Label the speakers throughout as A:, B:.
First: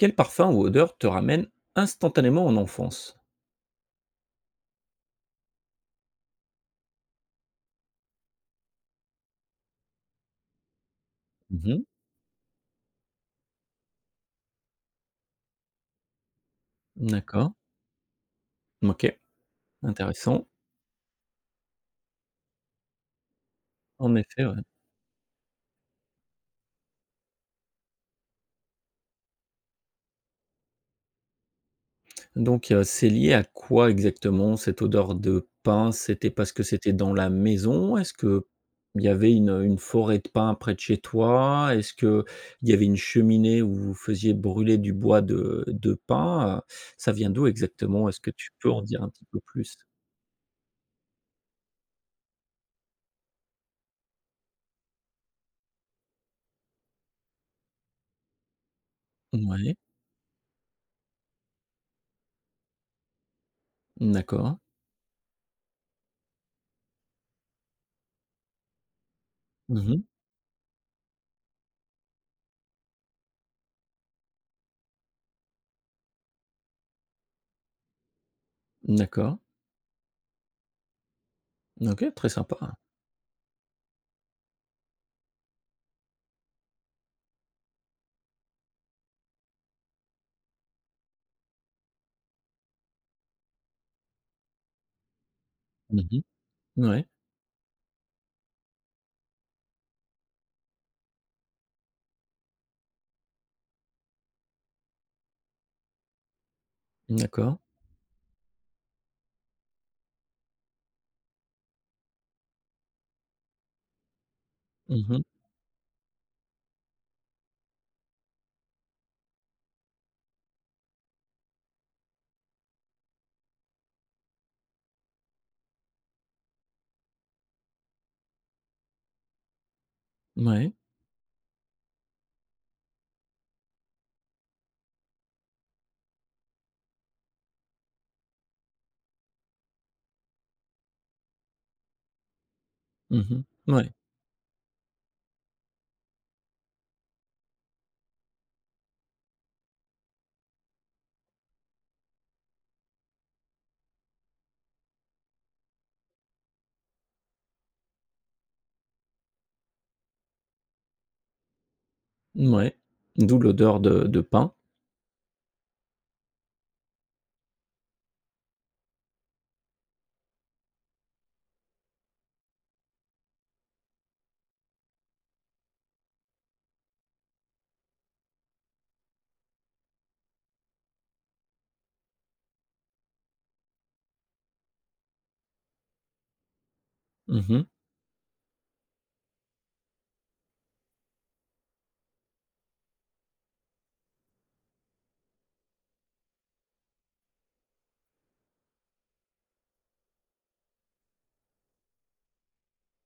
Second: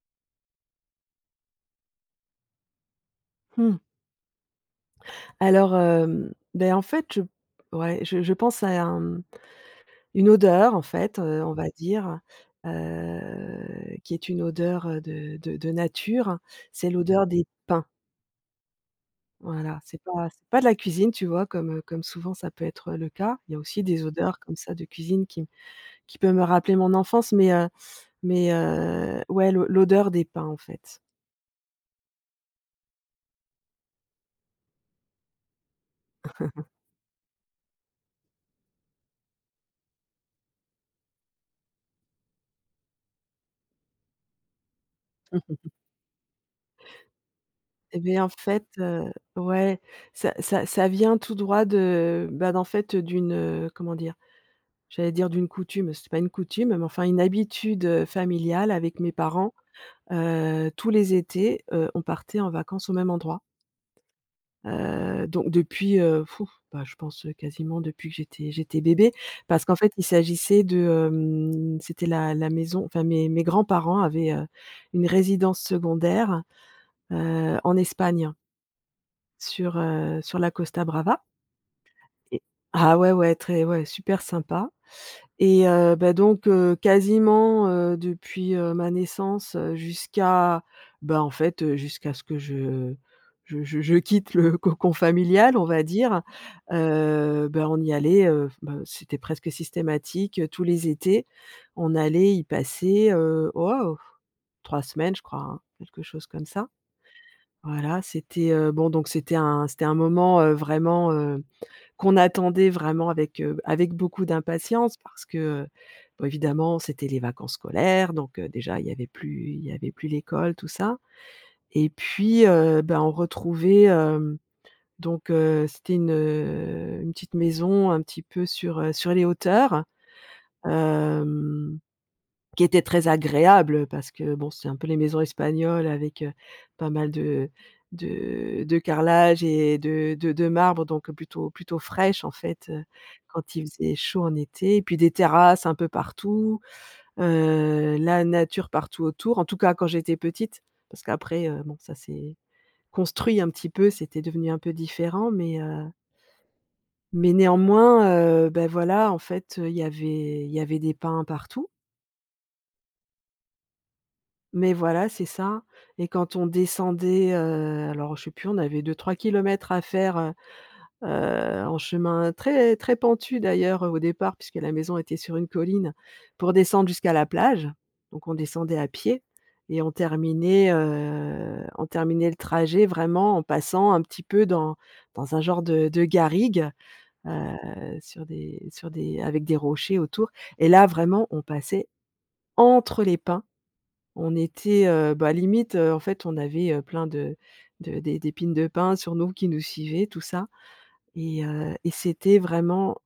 A: Quel parfum ou odeur te ramène instantanément en enfance?
B: Mmh. Alors, hem, beh, en fait, je ouais, je je pense à un, mmh, une odeur, en fait, heu, on
A: Mmh
B: va
A: mh.
B: dire, heu, qui est une odeur, heu, de de de nature c'est l'odeur, des
A: D'accord.
B: pins
A: OK,
B: voilà, c'est pas
A: intéressant.
B: c'est pas de la cuisine, tu vois? Comme, heu, comme souvent, ça peut être le cas, il y a aussi des
A: En
B: odeurs,
A: effet,
B: comme
A: ouais.
B: ça, de cuisine qui qui peut me rappeler mon enfance, mais, heu mais, heu, ouais, l'o l'odeur des pins, en fait.
A: Donc, heu, c'est lié à quoi exactement cette odeur de pins? C'était parce que c'était dans la maison? Est-ce qu'il y avait une une forêt de pins près de chez toi? Est-ce qu'il y avait une cheminée où vous faisiez brûler du bois de de pins, heu, ça vient d'où
B: Et
A: exactement? Est-ce
B: bien, en
A: que tu
B: fait,
A: peux en dire
B: heu,
A: un petit peu plus?
B: ouais, ça ça ça vient tout droit de, bah, d'en fait, d'une, heu, comment dire? J'allais dire, d'une coutume, c'est pas une coutume, mais, enfin, une habitude, heu, familiale, avec mes parents,
A: Mouais.
B: heu, tous les étés, heu, on partait en vacances au même endroit.
A: D'accord.
B: Heu, donc, depuis heu,, bah, je pense, heu, quasiment, depuis que j'étais j'étais bébé. Parce qu'en
A: Mmh
B: fait,
A: mh.
B: il s'agissait de, hem, c'était la la maison, enfin, mes mes grands-parents avaient, heu, une résidence secondaire, heu en Espagne
A: D'accord.
B: sur, heu, sur la Costa Brava
A: OK, très
B: et
A: sympa, hein.
B: ah, ouais, ouais, très ouais, super sympa et heu, ben, donc, heu, quasiment, heu, depuis, heu, ma naissance, heu, jusqu'à, bah, en fait, heu, jusqu'à ce que je je je je quitte le cocon familial, on va
A: Mmh
B: dire,
A: mh, ouais.
B: heu, ben, on y allait, heu, ben, c'était presque systématique, heu, tous les étés. On allait y passer, heu, waouh, 3 semaines, je crois, hein, quelque chose comme ça.
A: D'accord.
B: Voilà, c'était, heu, bon, donc, c'était un c'était un moment, heu, vraiment, heu, qu'on attendait vraiment avec, heu, avec beaucoup d'impatience,
A: Mmh mh.
B: parce que, heu, évidemment, c'était les vacances scolaires, donc, heu, déjà, il y avait plus il y avait plus l'école, tout ça e t puis, heu, ben, on retrouvait, hem, donc heu, c'était une, heu, une petite maison un petit peu sur, heu, sur les hauteurs,
A: Mouais.
B: hem, qui était très agréable, heu, parce que, bon, c'est un peu les maisons Espagnoles avec, heu, pas mal de de de carrelages et de de de marbre donc plutôt plutôt fraîche, en fait, heu,
A: Mmh
B: quand il
A: mh, ouais.
B: faisait chaud en été. Et puis, des terrasses, un peu partout, heu, la nature partout autour. En tous cas, quand j'étais petite, parce qu'après, heu, bon ça c'est construit un petit peu, c'était devenu un peu différent mais heu mais néanmoins, heu, bah, voilà, en fait, heu, il y avait il y avait des pins partout.
A: Mouais, d'où l'odeur de de pins.
B: Mais voilà, c'est ça, et quand on descendait, heu, alors, je sais plus, on avait 2-3 km à faire, heu, heu, en chemin très très pentu d'ailleurs, heu, au départ, puisque, la maison était sur une colline, pour descendre jusqu'à la plage. Donc, on descendait à pied et on terminait, heu, on terminait le trajet vraiment en passant un petit peu dans dans un genre de de garrigues.
A: Mmh
B: Heu,
A: mh.
B: sur des sur des avec des rochers autour et là, vraiment, on passait entre, les pins, on était heu, bah, limite, heu, en fait, on avait, heu plein, de de d'é d'épines de pins, sur nous, qui nous suivaient, tout ça et heu, et c'était vraiment,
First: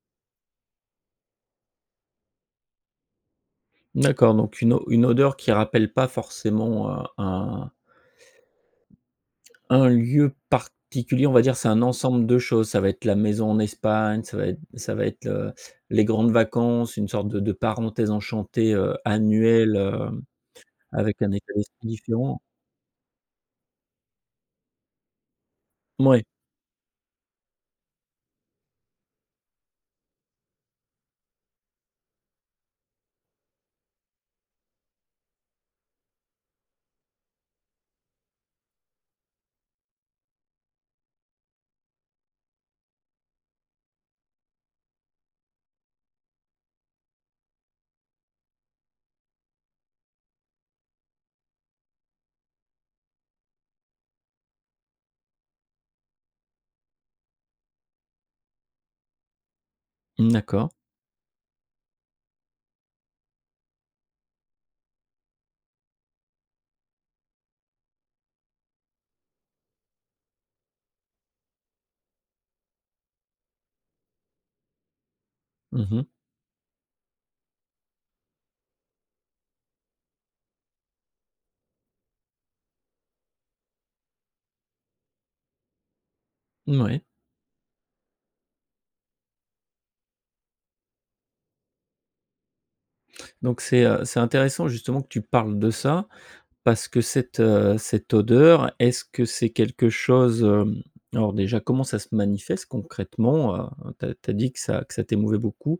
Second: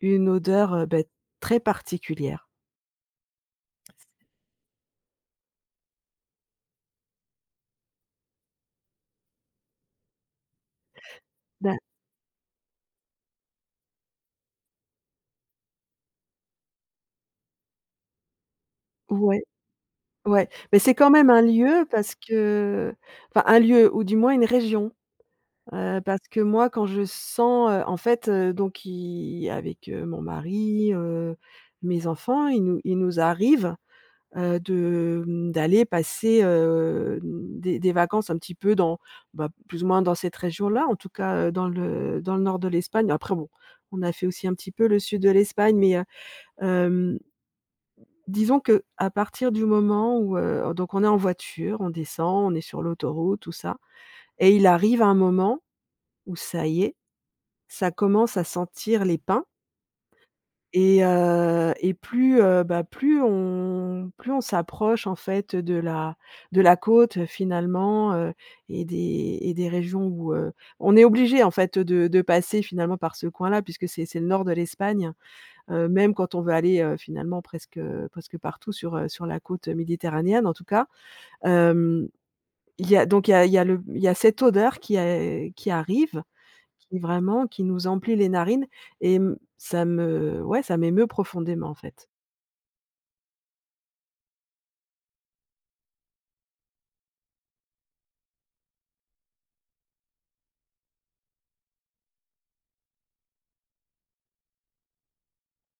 B: une odeur, heu, beh, très particulière.
A: D'accord, donc une o une odeur qui rappelle pas forcément heu un un lieu particulier, on va dire c'est
B: Ben
A: un ensemble de choses, ça va être la maison en Espagne, ça va être ça va être, heu, les grandes vacances, une sorte de de parenthèse enchantée, heu,
B: ouais,
A: annuelle, heu
B: ouais. Mais c'est quand
A: avec
B: même
A: un
B: un
A: état
B: lieu,
A: d'esprit
B: parce
A: différent.
B: que, enfin, un lieu ou du moins, une région, heu,
A: Mouais.
B: parce que, moi, quand je sens, heu, en fait, heu, donc qui avec, heu, mon mari, heu, mes enfants, il nous il nous arrive, heu, de, mmh, d'aller passer, heu, mmh, des des vacances, un petit peu dans, bah, plus ou moins, dans cette région-là en tout cas, heu, dans le dans le nord de l'Espagne, après bon, on a fait aussi, un petit peu le sud de l'Espagne, mais, heu, hem disons qu'à partir du moment, où, heu, donc on est en voiture, on descend, on est sur l'autoroute, tout ça et il arrive un moment, où, ça y est, ça commence à sentir les pins
A: Mmh, d'accord.
B: et heu, et plus, heu, bah, plus on plus on s'approche, en fait, de la de la côte, heu, finalement, heu, et des et des régions, où, heu, on est obligé en fait de de passer finalement par ce coin-là, puisque c'est c'est le nord de l'Espagne.
A: Mmh
B: Heu,
A: mh.
B: même quand on veut aller, heu, finalement presque, heu, presque partout sur, heu, sur la côte méditerranéenne, en tout cas. Hem, il y a donc il y a il y a le m il y a cette odeur qui a qui arrive qui,
A: Mouais.
B: vraiment qui nous emplit les narines et mmh, ça me ouais, ça m'émeut profondément, en fait.
A: Donc, c'est, heu, c'est intéressant, justement, que tu parles de ça. Parce que cette, heu, cette odeur, est-ce que c'est quelque chose, hem, alors, déjà, comment ça se manifeste concrètement heu? Tu as tu as dit que ça que ça t'émouvait beaucoup,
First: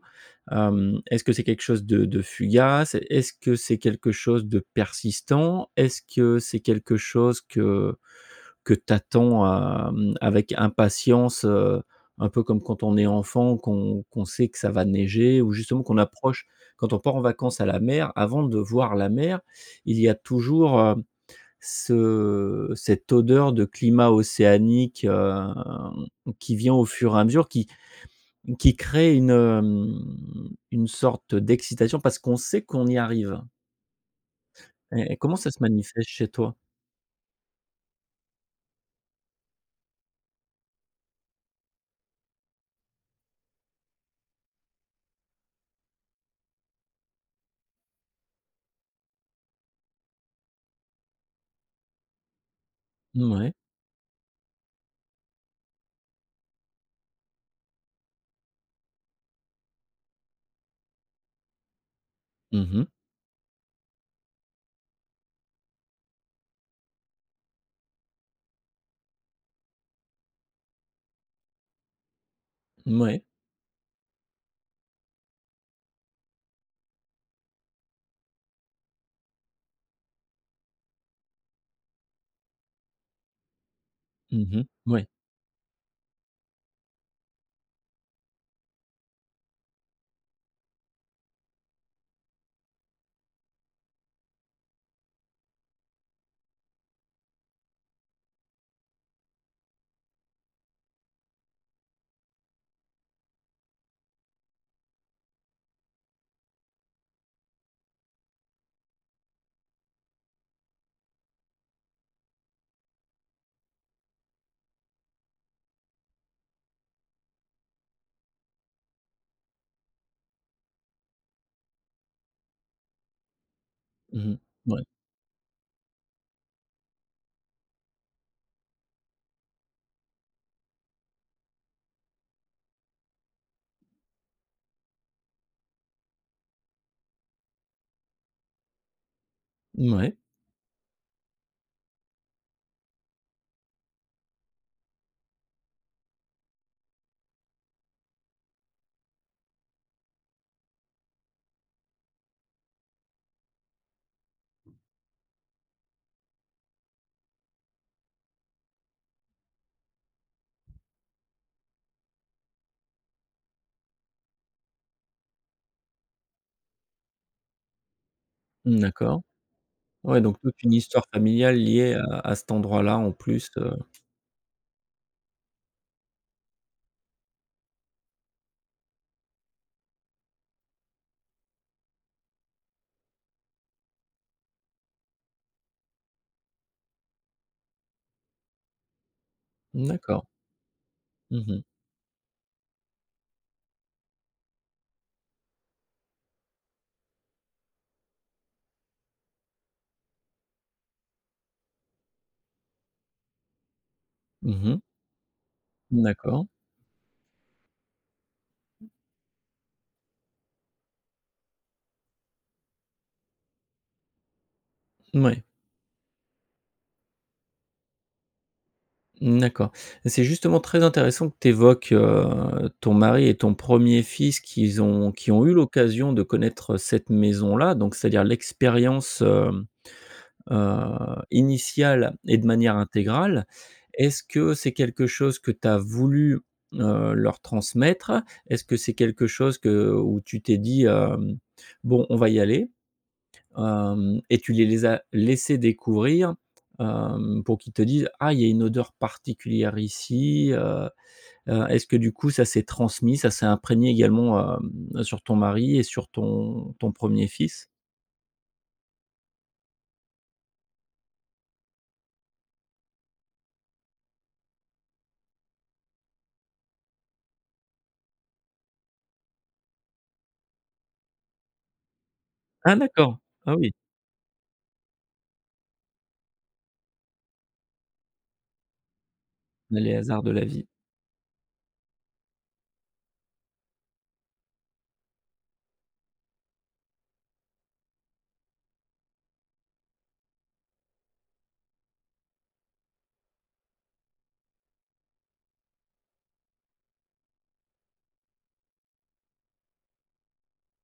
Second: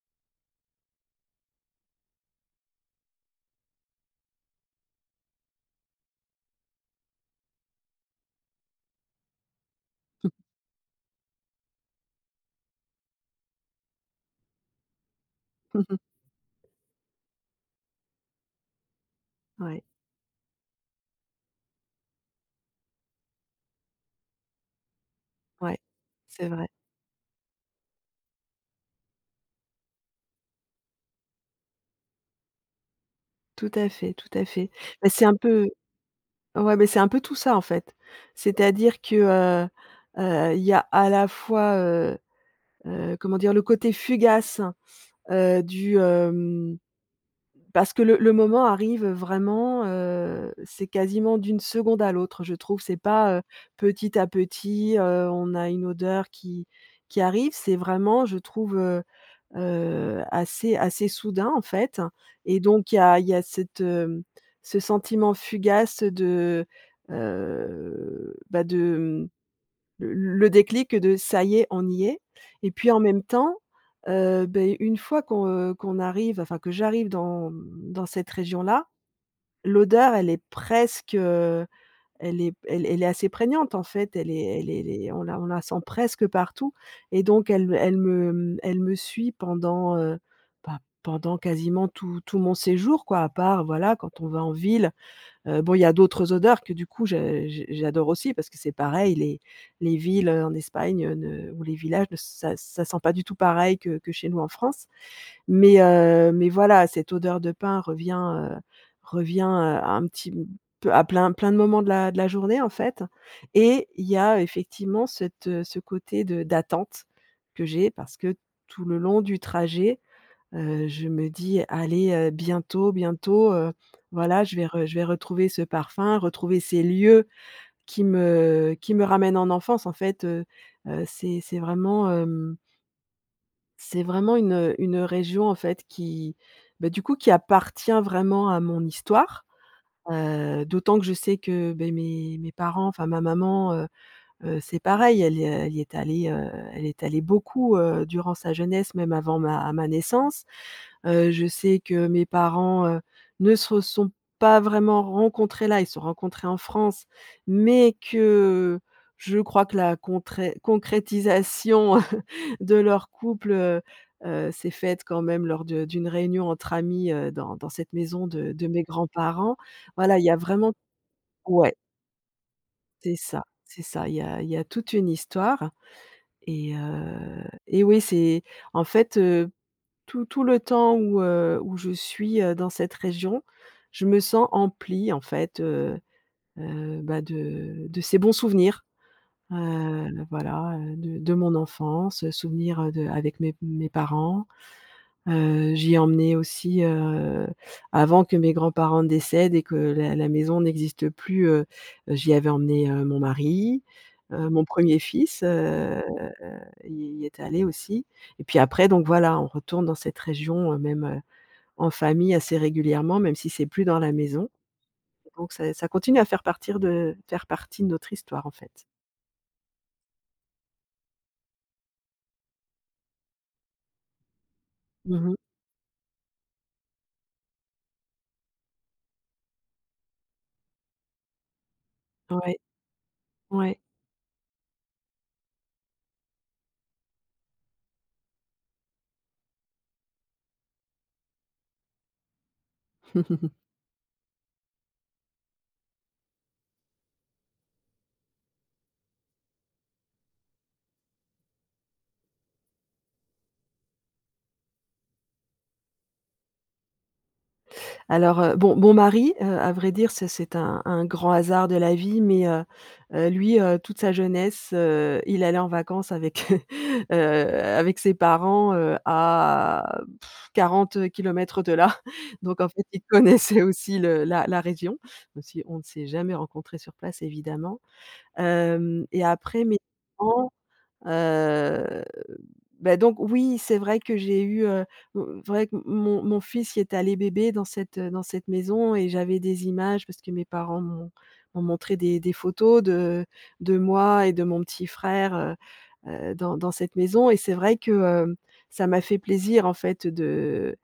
A: hem, est-ce que c'est quelque chose de de fugace? Est-ce que c'est quelque chose de persistant? Est-ce que, c'est quelque chose que que tu attends, hem,
B: Mmh.
A: avec impatience? Heu, un peu comme quand on est enfant, qu'on qu'on sait que ça va neiger, ou
B: Mmh
A: justement
B: mh.
A: qu'on approche quand on part en vacances à la mer, avant de voir la mer,
B: Ouais.
A: il y a toujours, heu, ce cette odeur de climat océanique, hem,
B: Ouais, c'est
A: qui
B: vrai.
A: vient, au fur et à mesure, qui qui crée une, hem, une sorte d'excitation, parce qu'on sait qu'on y arrive.
B: Tout à fait, tout à fait. Mais,
A: Et et
B: c'est un
A: comment ça se
B: peu
A: manifeste chez toi?
B: ouais, mais c'est un peu tout ça, en fait. C'est-à-dire, que, heu, heu, il y a, à la fois, heu, heu, comment dire? Le côté fugace, heu, du, hem, parce que le le moment arrive vraiment, heu, c'est quasiment d'une seconde à l'autre, je trouve, c'est pas, heu,
A: Mouais.
B: petit à petit, heu, on a une odeur qui qui arrive, c'est vraiment, je trouve, heu, heu, assez assez soudain, en fait et
A: Mmh mh.
B: donc, il y a il y a cette, hem, ce sentiment fugace de, heu, bah, de, mmh, l le déclic de: «Ça y est, on y est» et puis, en même
A: Mouais.
B: temps, heu, beh, une fois qu'on, heu, qu'on arrive, enfin, que j'arrive dans, mmh, dans cette région-là. L'odeur, elle est presque heu, elle est elle est elle est assez prégnante, en fait, elle
A: Mmh
B: est
A: mh,
B: elle es elle
A: moui.
B: est on la on la sent presque partout et donc, elle me elle me, mmh, elle me suit pendant, heu, bah pendant, quasiment, tout tout mon séjour, quoi, à part, voilà, quand on va en ville. Heu, bon il y a d'autres odeurs que, du coup, je j j'adore aussi, parce que c'est pareil, les les villes, heu, en Espagne ne ou les villages, ça ça sent pas du tout pareil que que chez nous, en France. Mais heu, mais voilà ,cette odeur de pins revient, heu, revient heu, un petit m peu à plein plein de moments de la de la journée, en fait. Et, il y a effectivement cette, heu, ce côté de d'attente, que j'ai, parce que, tout le long du trajet, heu, je me dis: «Allez, heu, bientôt, bientôt, heu,
A: Mmh mh,
B: voilà je vais
A: mouais.
B: re je vais retrouver ce parfum, retrouver ces lieux qui me qui me ramènent en enfance en fait». Heu, heu c'est c'est vraiment heum c'est vraiment une, heu, une région, en fait, qui, bah, du coup, qui appartient vraiment à mon histoire.
A: Mouais.
B: Heu d'autant que je sais que, beh, mes mes parents, enfin ma maman, heu, heu, c'est pareil elle y est elle y est allée, heu, elle est allée beaucoup, heu, durant sa jeunesse même avant ma ma naissance. Heu, je sais que mes parents, heu, ne se sont pas vraiment rencontrés là, ils se sont rencontrés en France. Mais que, je crois que la contré concrétisation de leur couple, heu, heu, s'est faite quand même lors de d'une réunion entre amis, heu, dans dans cette maison de de
A: Mmh,
B: mes
A: d'accord.
B: grands-parents. Voilà
A: Ouais,
B: il y a
A: donc toute une
B: vraiment
A: histoire familiale
B: ouais.
A: liée à à cet endroit-là, en
B: C'est ça,
A: plus de
B: c'est ça, il y a il y a toute une histoire et heu et oui, c'est, en fait, heu, tout tout le temps où, heu, où je suis, heu, dans cette région, je me sens emplie, en fait, heu, heu, ben, de de ces bons souvenirs.
A: Mmh,
B: Heu, le
A: d'accord.
B: voilà, heu de de
A: Mmh
B: mon
A: mh.
B: enfance, heu, souvenirs de avec mes mes parents. Heu, j'y ai emmené aussi, heu, avant que mes grands-parents décèdent, et que la la maison n'existe plus, heu, heu, j'y avais emmené, heu, mon mari, heu, mon
A: Mmh mh.
B: premier fils, heu,
A: D'accord.
B: il y est allé aussi et puis après, donc voilà, on retourne dans cette région, heu, même, heu, en famille, assez régulièrement, même si c'est plus dans la maison.
A: Mouais.
B: Donc, ça ça continue à faire partir, de faire partie de notre histoire en fait.
A: Mmh, d'accord. C'est justement très intéressant que tu évoques, heu, ton mari et ton 1er fils qu'ils ont
B: Mmh
A: qui
B: mh.
A: ont eu l'occasion de connaître, heu, cette maison là, donc, c'est à dire, l'expérience, hem, heu, initiale et de
B: Ouais.
A: manière intégrale.
B: Ouais.
A: Est-ce que c'est quelque chose que tu as voulu, heu, leur transmettre? Est-ce que c'est quelque chose que où tu t'es dit, hem: «Bon on va y aller». Hem, et tu les les as laissés découvrir, hem, pour qu'ils te disent: «Ah, y a une odeur particulière ici, heu». Heu, est-ce que du coup, ça s'est transmis, ça s'est imprégné également, hem, sur ton mari et sur ton ton 1er fils?
B: Alors, heu, bon, mon mari, heu, à vrai dire, c'est c'est un un grand hasard de la vie mais, heu, heu, lui, heu, toute sa jeunesse, heu, il allait en vacances avec, heu, heu, avec ses parents, heu, à,, 40 kilomètres de là. Donc en
A: Ah,
B: fait, il
A: d'accord, ah
B: connaissait
A: oui.
B: aussi le la la région, même si on ne s'est jamais rencontrés sur place, évidemment. Hem et après, mes
A: Les hasards de la
B: parents,
A: vie.
B: heu, beh, donc, oui, c'est vrai que j'ai eu, heu, mmh, vrai, qu mon mon mon fils y est allé bébé dans cette dans cette maison et j'avais des images, parce que mes parents m'ont m'ont montré des des photos de de moi et de mon petit frère, heu, heu, dans dans cette maison et c'est vrai que, heu, ça m'a fait plaisir en fait, de,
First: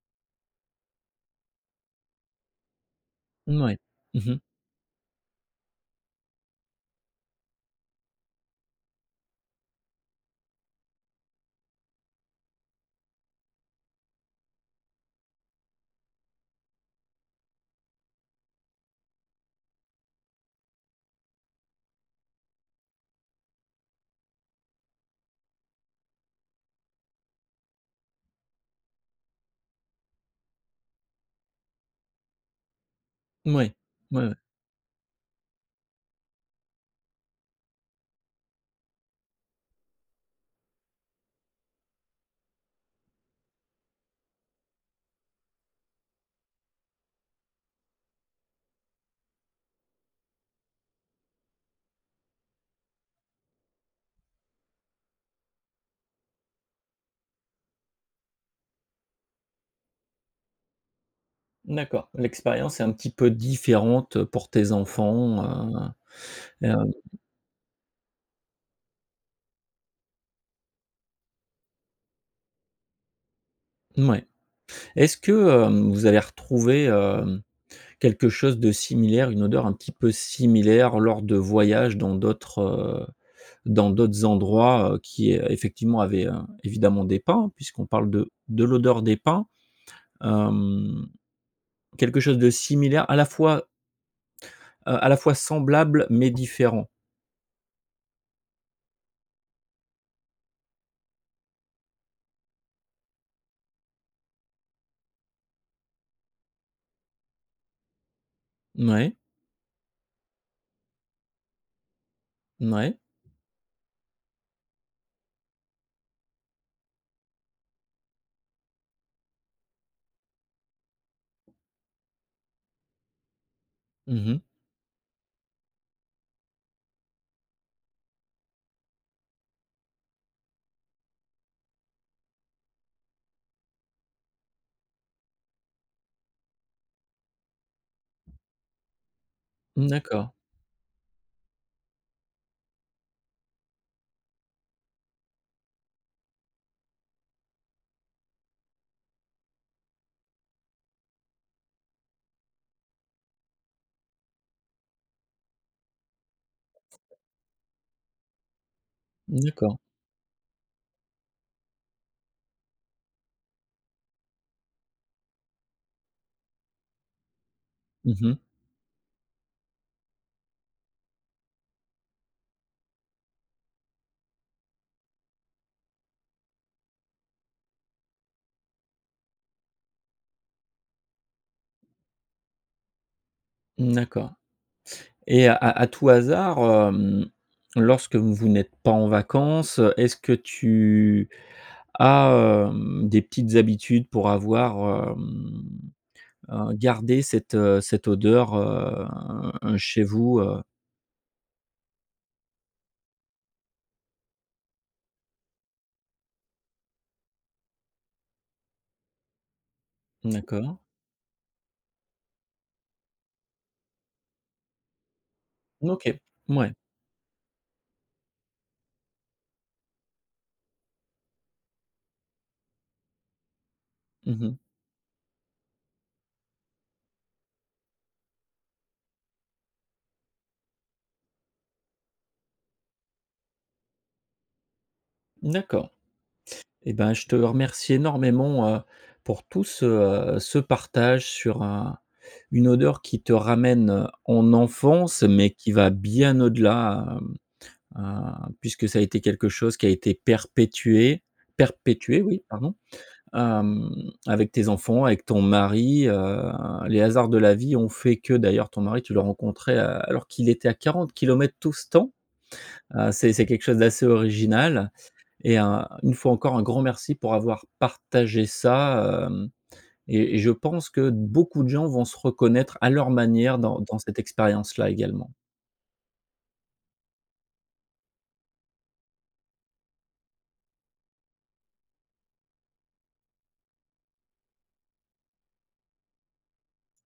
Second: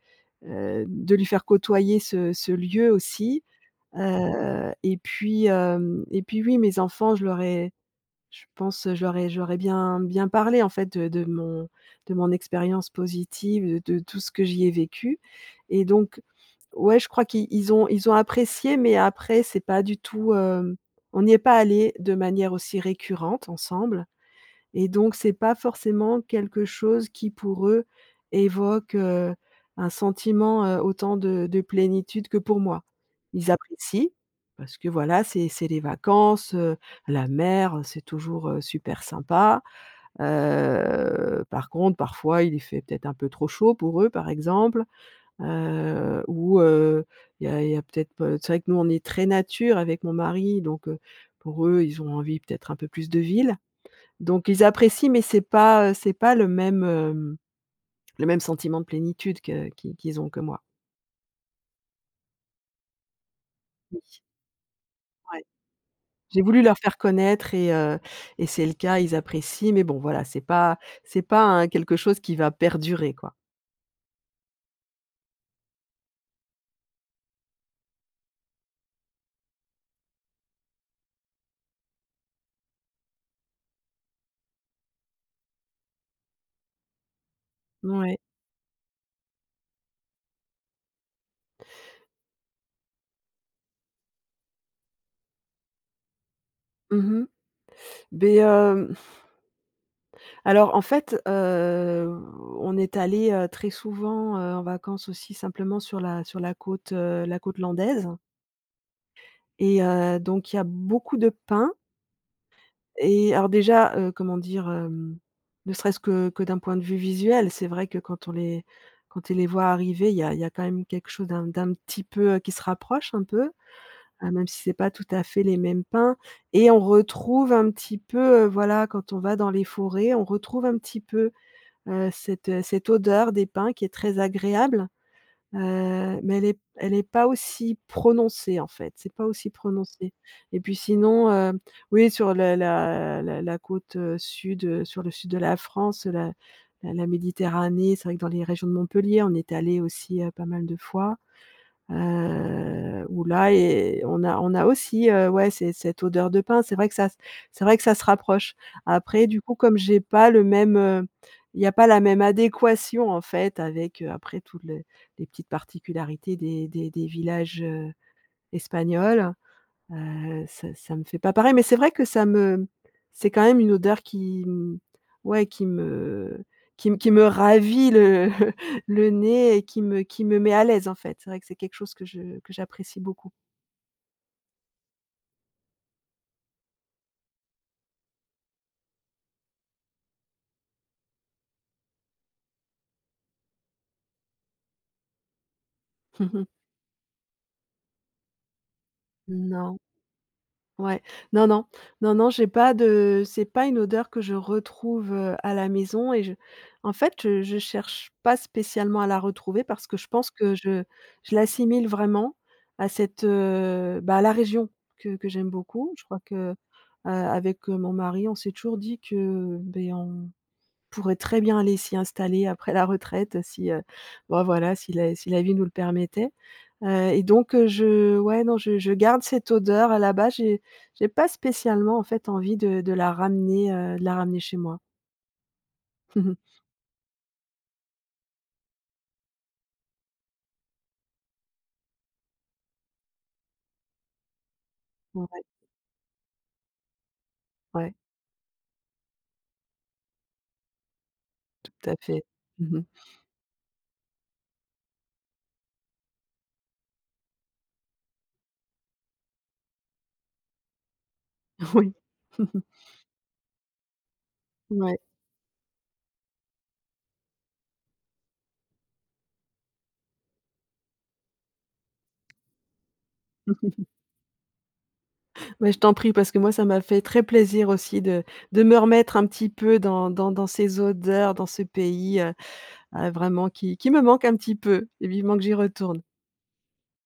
B: heu, de lui faire côtoyer ce ce lieu aussi.
A: Mouais, mmh mh.
B: Heu, et puis, hem, et puis oui, mes enfants je leur ai je pense je leur ai je leur ai bien bien parlé, en fait, de de mon de mon expérience positive de de tout ce que j'y ai vécu. Et donc, ouais, je crois qu'ils ils ont ils ont apprécié, mais après, c'est pas du tout, hem, on n'y est pas allé, de manière aussi récurrente ensemble, et donc, c'est pas forcément quelque chose qui pour eux, évoque, heu, un sentiment, heu, autant de de plénitude que pour moi. Ils
A: Mouais,
B: apprécient.
A: ouais, ouais.
B: Parce que, voilà, c'est c'est les vacances, heu, la mer, heu, c'est toujours, heu, super sympa. Heu, par contre, parfois, il fait peut-être un peu trop chaud pour eux par exemple, heu, ou, heu, il y a il y a peut-être, p heu, c'est vrai que nous on est très nature avec mon mari. Donc heu, pour eux, ils ont envie, peut-être un peu plus de ville. Donc ils apprécient, mais c'est pas, heu, c'est pas le même, hem, le même sentiment de plénitude que qu'ils qu'ils ont que moi.
A: D'accord, l'expérience est un petit peu
B: Oui.
A: différente pour tes
B: Ouais.
A: enfants, heu,
B: J'ai voulu
A: mais, heu
B: leur faire connaître et, heu, et c'est le cas, ils apprécient, mais bon, voilà, c'est pas c'est pas un quelque chose qui va perdurer, quoi.
A: Mouais. Est-ce que, heu, vous avez retrouvé, hem, quelque chose de similaire, une odeur un petit peu similaire, lors de voyages dans d'autres, heu, dans d'autres endroits, heu, qui effectivement, avait, heu, évidemment des pins, puisqu'on parle
B: Mouais.
A: de de l'odeur des pins, hem, quelque chose de similaire à la fois heu, à la fois, semblable, mais différent?
B: Mmh mh. Beh hem Alors, en fait, hem, on est allé, heu, très souvent, heu, en vacances aussi, simplement, sur la sur la côte, heu, la côte Landaise
A: Mouais.
B: et heu, donc, il y a beaucoup de pins
A: Mouais.
B: et alors déjà, heu, comment dire, hem? Ne serait-ce que que d'un point de vue visuel, c'est vrai que quand on est quand tu les vois arriver il y a il y a quand même quelque chose d'un d'un petit peu, heu, qui se rapproche, un peu.
A: Mmh
B: Heu,
A: mh.
B: même si c'est pas tout à fait les mêmes pins et on retrouve un petit peu, heu, voilà quand on va dans les forêts, on retrouve un petit peu, heu cette, heu, cette odeur des pins qui est très agréable. Heu, mais elle est p elle est pas aussi prononcée, en fait. C'est pas aussi
A: Mmh,
B: prononcé.
A: d'accord.
B: Et puis sinon, heu, oui sur le la la la côte, heu, sud, heu, sur le sud de la France, la la la méditerranée, c'est vrai que dans les régions de Montpellier, on est allé aussi, heu, pas mal de fois, heu, où là et heu, et on a on a aussi, heu, ouais, c'est cette odeur de pins, c'est vrai que ça s c'est vrai que ça se rapproche. Après,
A: Mmh,
B: du coup,
A: d'accord.
B: comme j'ai pas le même, heu, il y a pas la même adéquation, en fait, avec heu, après tout le les petites particularités des des des villages, heu,
A: Mmh mh.
B: espagnols. Heu, ça ça me fait pas pareil, mais c'est vrai que ça me c'est quand même une odeur qui, mmh, ouais qui me qui m qui me ravit le le nez et qui me qui me met à l'aise, en fait. C'est vrai que c'est quelque chose que je que j'apprécie beaucoup.
A: Mmh, d'accord et à à tout hasard, hem, lorsque vous vous n'êtes pas en vacances, heu, est-ce que tu as, hem, des petites habitudes pour avoir, hem,
B: Mmh mh.
A: heu, gardé cette cette odeur, heu,
B: Non.
A: un chez vous, heu?
B: Ouais, non non, non, non j'ai pas de, c'est pas une odeur que je retrouve, heu, à la maison et je en fait, je je cherche pas spécialement à la retrouver parce que je pense que
A: D'accord.
B: je je l'assimile vraiment à cette, heu, bah à la région que que j'aime beaucoup je crois
A: OK,
B: que, heu,
A: mouais.
B: avec, heu, mon mari on s'est toujours dit que, heu, beh on pourrait très bien aller s'y installer après la retraite, si, heu,
A: Mmh
B: ben
A: mh.
B: voilà, si la si la vie nous le permettait. Heu, et donc, heu, je ouais, non, je je garde cette odeur là-bas, j'ai j'ai pas spécialement en fait envie, de de la ramener, heu, de la ramener chez moi.
A: Mmh, d'accord. Et ben, je te remercie énormément, heu, pour tout ce, heu, ce partage sur un une odeur qui te ramène, heu, en enfance,
B: Ouais.
A: mais qui va bien au-delà, hem,
B: Ouais.
A: heu, puisque ça a été quelque chose qui a été perpétué
B: Tout à
A: perpétué,
B: fait,
A: oui, pardon.
B: mmh mh.
A: Hem, avec tes enfants, avec ton mari, heu, les hasards de la vie ont fait que, d'ailleurs ton mari, tu l'as rencontré, heu, alors qu'il était à 40 kilomètres tout ce
B: Ouais.
A: temps. Heu, c'est c'est quelque chose d'assez original
B: Mouais.
A: et heu, une fois encore, un grand merci pour avoir partagé ça, hem, et et je pense que beaucoup de gens vont se reconnaître à leur manière dans dans cette expérience-là, également.
B: Beh, je t'en prie, parce que moi ça m'a fait très plaisir aussi de de me remettre un petit peu dans dans dans ces odeurs, dans ce pays, heu, heu, vraiment qui qui me manque un petit peu, vivement que j'y retourne.